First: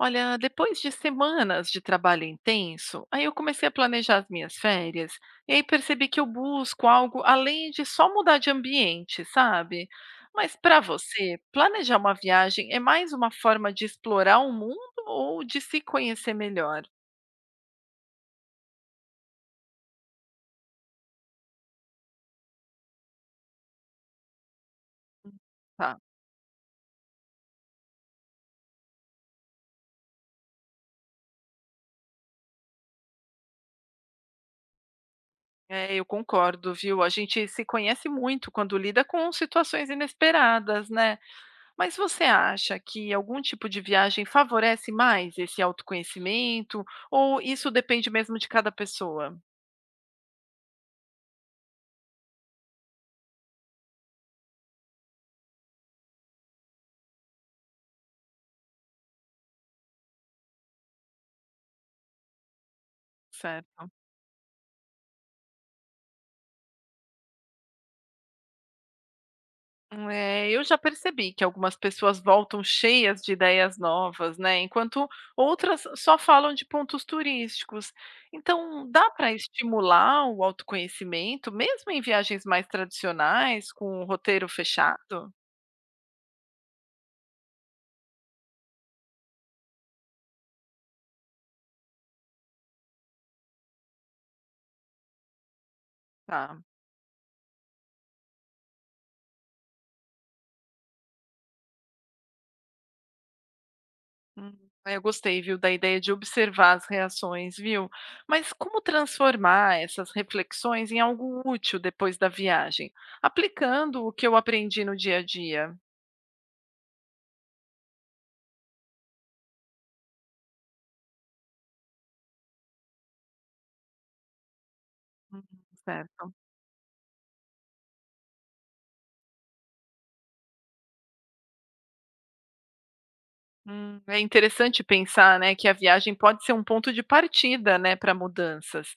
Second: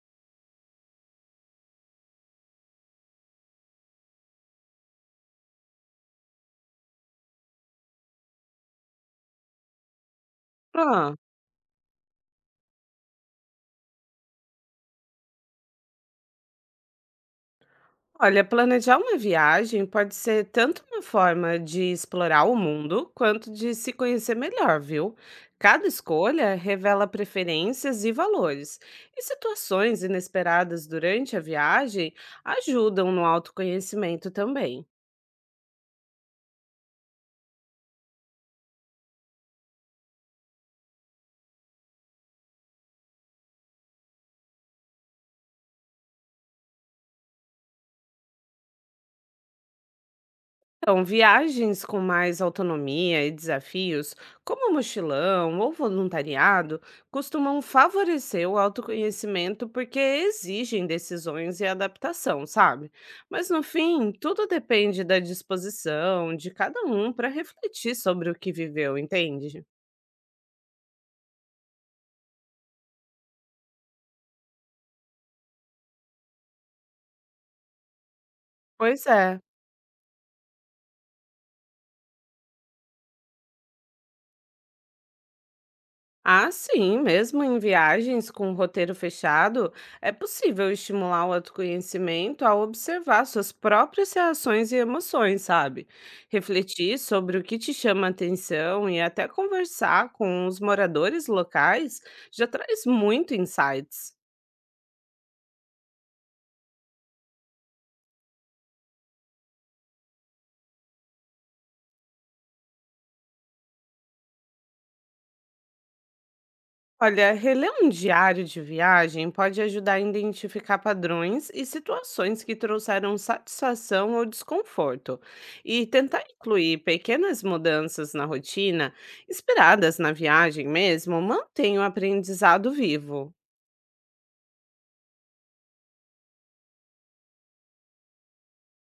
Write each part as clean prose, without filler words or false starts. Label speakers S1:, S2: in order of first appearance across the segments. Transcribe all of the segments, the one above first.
S1: Olha, depois de semanas de trabalho intenso, aí eu comecei a planejar as minhas férias, e aí percebi que eu busco algo além de só mudar de ambiente, sabe? Mas para
S2: Hã.
S1: você, planejar uma viagem é mais uma forma de explorar o mundo ou de se conhecer melhor?
S2: Olha, planejar uma viagem pode ser tanto uma forma de explorar o mundo, quanto de se conhecer melhor, viu? Cada
S1: Tá.
S2: escolha revela preferências e valores, e situações inesperadas durante a viagem ajudam no autoconhecimento também.
S1: É, eu concordo, viu? A gente se conhece muito quando lida com situações inesperadas, né? Mas você acha que algum tipo de viagem favorece mais esse autoconhecimento ou isso depende mesmo de cada pessoa?
S2: Então, viagens com mais autonomia e desafios, como mochilão ou voluntariado, costumam favorecer o autoconhecimento porque exigem decisões e adaptação, sabe? Mas no
S1: Certo.
S2: fim, tudo depende da disposição de cada um para refletir sobre o que viveu, entende?
S1: É, eu já percebi que algumas pessoas voltam cheias de ideias novas, né? Enquanto outras só falam de pontos turísticos. Então,
S2: Pois
S1: dá para
S2: é,
S1: estimular o autoconhecimento, mesmo em viagens mais tradicionais, com um roteiro fechado?
S2: ah, sim, mesmo em viagens com roteiro fechado, é possível estimular o autoconhecimento ao observar suas próprias reações e emoções, sabe?
S1: Tá.
S2: Refletir sobre o que te chama atenção e até conversar com os moradores locais já traz muito insights.
S1: Hum, ah, eu gostei, viu, da ideia de observar as reações, viu? Mas como transformar essas reflexões em algo útil depois da viagem, aplicando o que eu aprendi no dia a dia?
S2: Olha, reler um diário de viagem pode ajudar a identificar padrões e situações que trouxeram satisfação ou desconforto,
S1: Hum,
S2: e tentar
S1: certo.
S2: incluir pequenas mudanças na rotina, inspiradas na viagem mesmo, mantém o aprendizado vivo.
S1: É interessante pensar, né, que a viagem pode ser um ponto de partida, né, para mudanças.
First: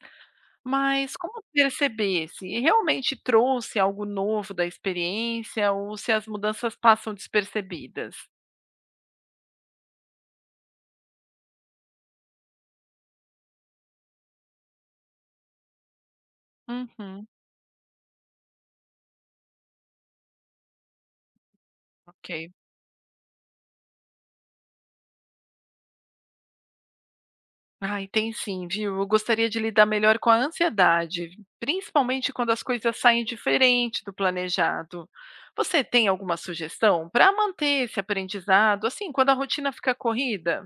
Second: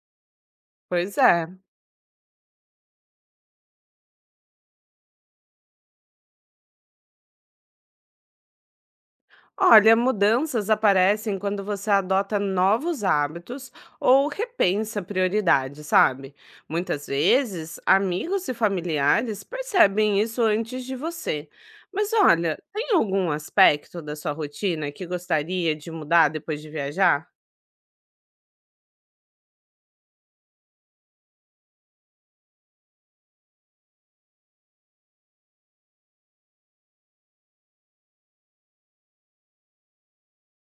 S1: Mas
S2: Pois
S1: como
S2: é.
S1: perceber se realmente trouxe algo novo da experiência ou se as mudanças passam despercebidas?
S2: Olha, mudanças aparecem quando você adota novos hábitos ou repensa prioridades, sabe? Muitas
S1: Uhum,
S2: vezes, amigos e familiares percebem isso antes de você. Mas
S1: ok.
S2: olha, tem algum aspecto da sua rotina que gostaria de mudar depois de viajar?
S1: Ai, tem sim, viu? Eu gostaria de lidar melhor com a ansiedade, principalmente quando as coisas saem diferente do planejado. Você tem alguma sugestão para manter esse aprendizado, assim, quando a rotina fica corrida?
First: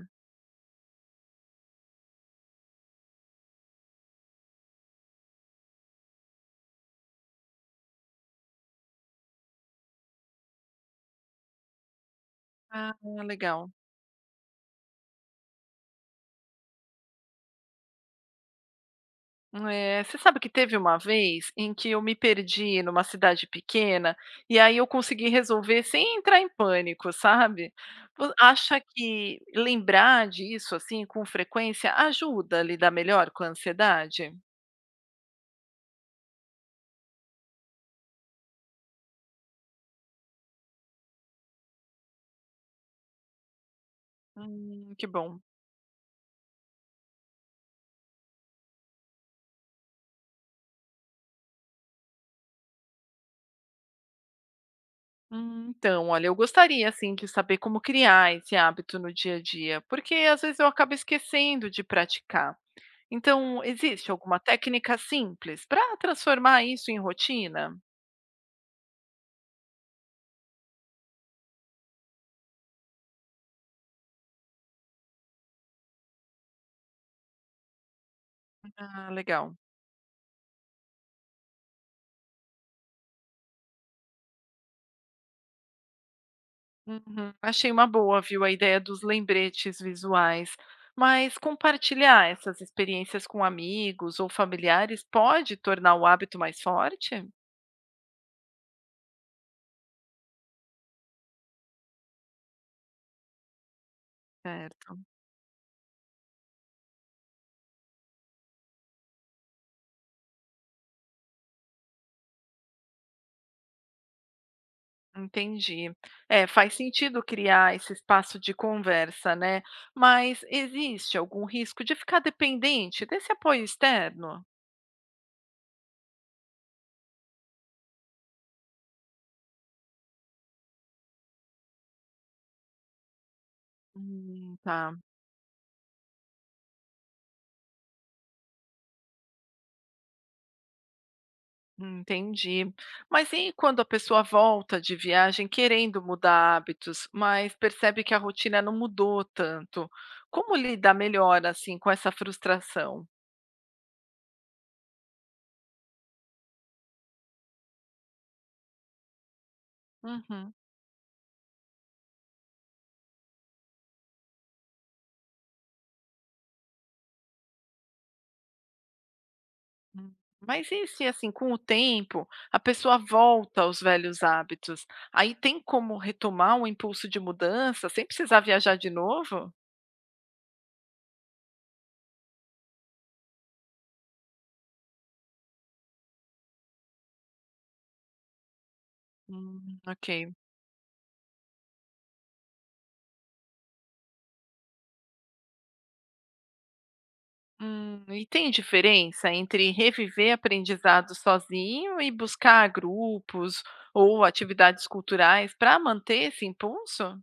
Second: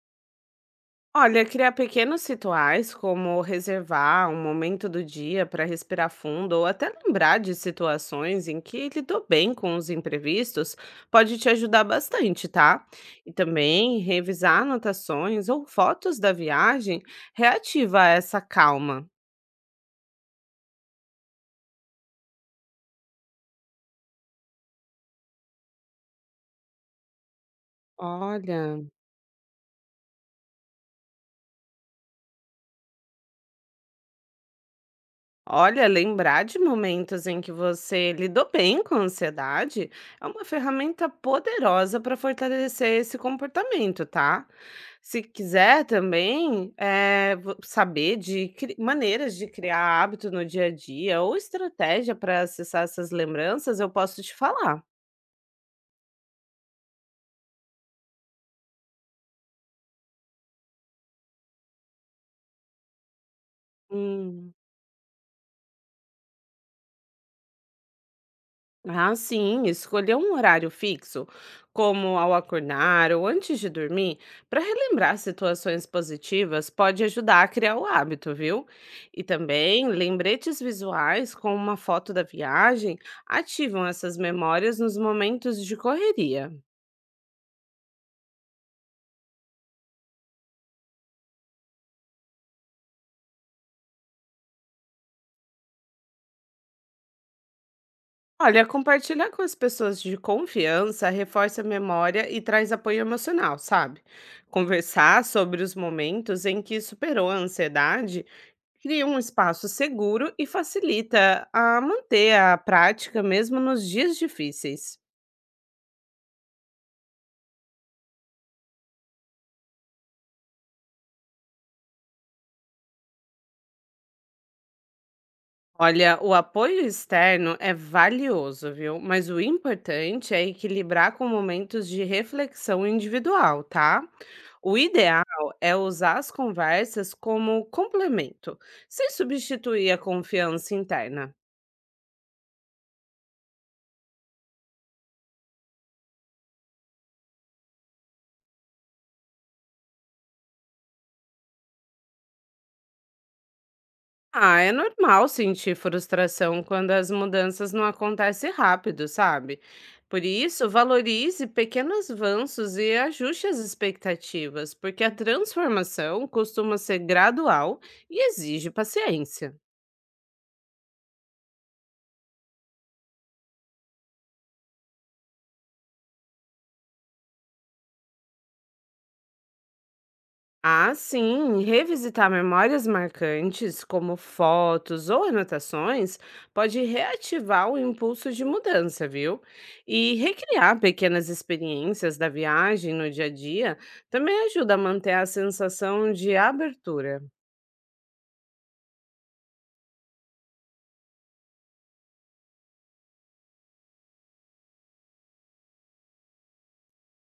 S2: Olha, criar pequenos rituais, como reservar um momento do dia para respirar fundo ou até lembrar de situações em que lidou bem com os imprevistos, pode te ajudar bastante, tá?
S1: Ah,
S2: E
S1: legal.
S2: também revisar anotações ou fotos da viagem reativa essa calma.
S1: É, você sabe que teve uma vez em que eu me perdi numa cidade pequena e aí eu consegui resolver sem entrar em pânico, sabe? Acha
S2: Olha.
S1: que lembrar disso assim com frequência ajuda a lidar melhor com a ansiedade?
S2: Olha, lembrar de momentos em que você lidou bem com a ansiedade é uma ferramenta poderosa para fortalecer esse comportamento, tá?
S1: Que
S2: Se
S1: bom.
S2: quiser também, vo saber de cri maneiras de criar hábito no dia a dia ou estratégia para acessar essas lembranças, eu posso te falar.
S1: Então, olha, eu gostaria, assim, de saber como criar esse hábito no dia a dia, porque às vezes eu acabo esquecendo de praticar. Então, existe alguma
S2: Hum.
S1: técnica simples para transformar isso em rotina?
S2: Ah, sim, escolher um horário fixo, como ao acordar ou antes de dormir, para relembrar situações positivas, pode ajudar a criar o hábito, viu?
S1: Ah,
S2: E
S1: legal.
S2: também lembretes visuais com uma foto da viagem ativam essas memórias nos momentos de correria.
S1: Uhum. Achei uma boa, viu, a ideia dos lembretes visuais. Mas compartilhar essas experiências com amigos ou familiares pode tornar o hábito mais forte?
S2: Olha, compartilhar com as pessoas de confiança reforça a memória e traz apoio emocional, sabe?
S1: Certo.
S2: Conversar sobre os momentos em que superou a ansiedade cria um espaço seguro e facilita a manter a prática mesmo nos dias difíceis.
S1: Entendi. É, faz sentido criar esse espaço de conversa, né? Mas existe algum risco de ficar dependente desse apoio externo?
S2: Olha, o apoio externo é valioso, viu? Mas o importante é equilibrar com momentos de reflexão individual, tá? O
S1: Tá,
S2: ideal é usar as conversas como complemento, sem substituir a confiança interna.
S1: entendi. Mas e quando a pessoa volta de viagem querendo mudar hábitos, mas percebe que a rotina não mudou tanto? Como lidar melhor assim com essa frustração?
S2: Ah, é normal sentir frustração quando as mudanças não acontecem rápido, sabe? Por
S1: Uhum.
S2: isso, valorize pequenos avanços e ajuste as expectativas, porque a transformação costuma ser gradual e exige paciência.
S1: Hum. Mas e se, assim, com o tempo, a pessoa volta aos velhos hábitos? Aí tem como retomar um impulso de mudança sem precisar viajar de novo?
S2: Ah, sim, revisitar memórias marcantes, como fotos ou anotações, pode reativar o impulso de mudança, viu?
S1: Ok.
S2: E recriar pequenas experiências da viagem no dia a dia também ajuda a manter a sensação de abertura.
S1: E tem diferença entre reviver aprendizado sozinho e buscar grupos ou atividades culturais para manter esse impulso?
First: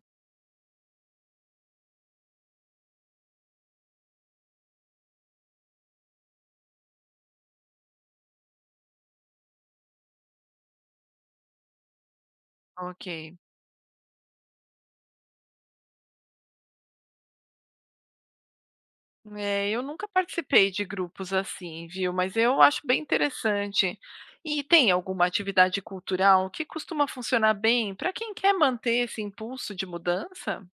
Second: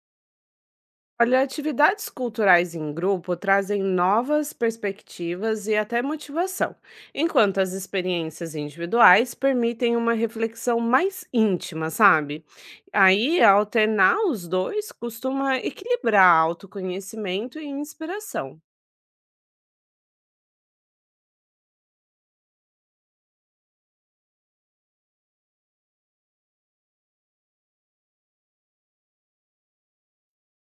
S2: Olha, atividades culturais em grupo trazem novas perspectivas e até motivação, enquanto as experiências individuais permitem uma reflexão mais íntima, sabe?
S1: Ok.
S2: Aí, alternar os dois costuma equilibrar autoconhecimento e inspiração.
S1: É, eu nunca participei de grupos assim, viu? Mas eu acho bem interessante. E tem alguma atividade cultural que costuma funcionar bem para quem quer manter esse impulso de mudança?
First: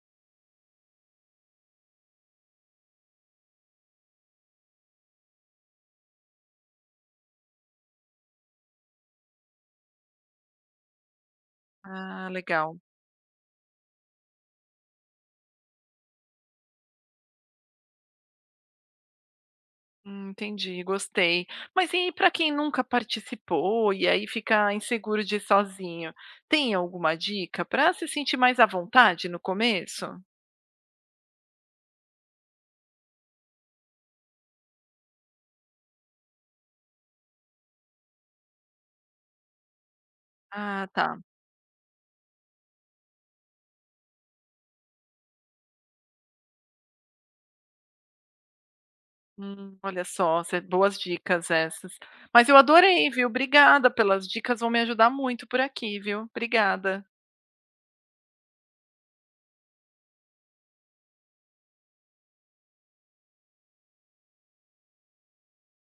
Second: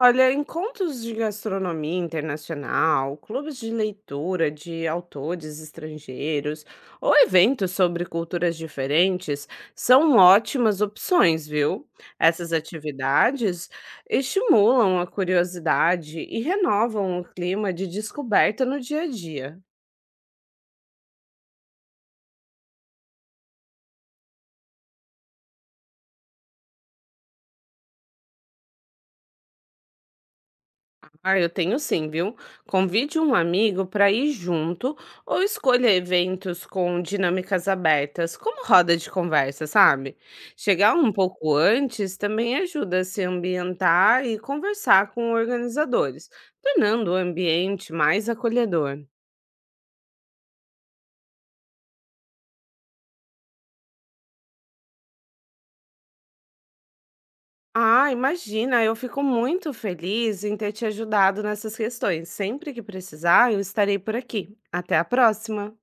S2: Olha, encontros de gastronomia internacional, clubes de leitura de autores estrangeiros ou eventos sobre culturas diferentes são ótimas opções, viu?
S1: Ah,
S2: Essas
S1: legal.
S2: atividades estimulam a curiosidade e renovam o clima de descoberta no dia a dia.
S1: Entendi, gostei. Mas e para quem nunca participou e aí fica inseguro de ir sozinho, tem alguma dica para se sentir mais à vontade no começo?
S2: Ah, eu tenho sim, viu? Convide um amigo para ir junto ou escolha eventos com dinâmicas abertas, como roda de conversa, sabe?
S1: Ah,
S2: Chegar um
S1: tá.
S2: pouco antes também ajuda a se ambientar e conversar com organizadores, tornando o ambiente mais acolhedor.
S1: Olha só, ce boas dicas essas. Mas eu adorei, viu. Obrigada pelas dicas, vão me ajudar muito por aqui, viu. Obrigada.
S2: Ah, imagina, eu fico muito feliz em ter te ajudado nessas questões. Sempre que precisar, eu estarei por aqui. Até a próxima!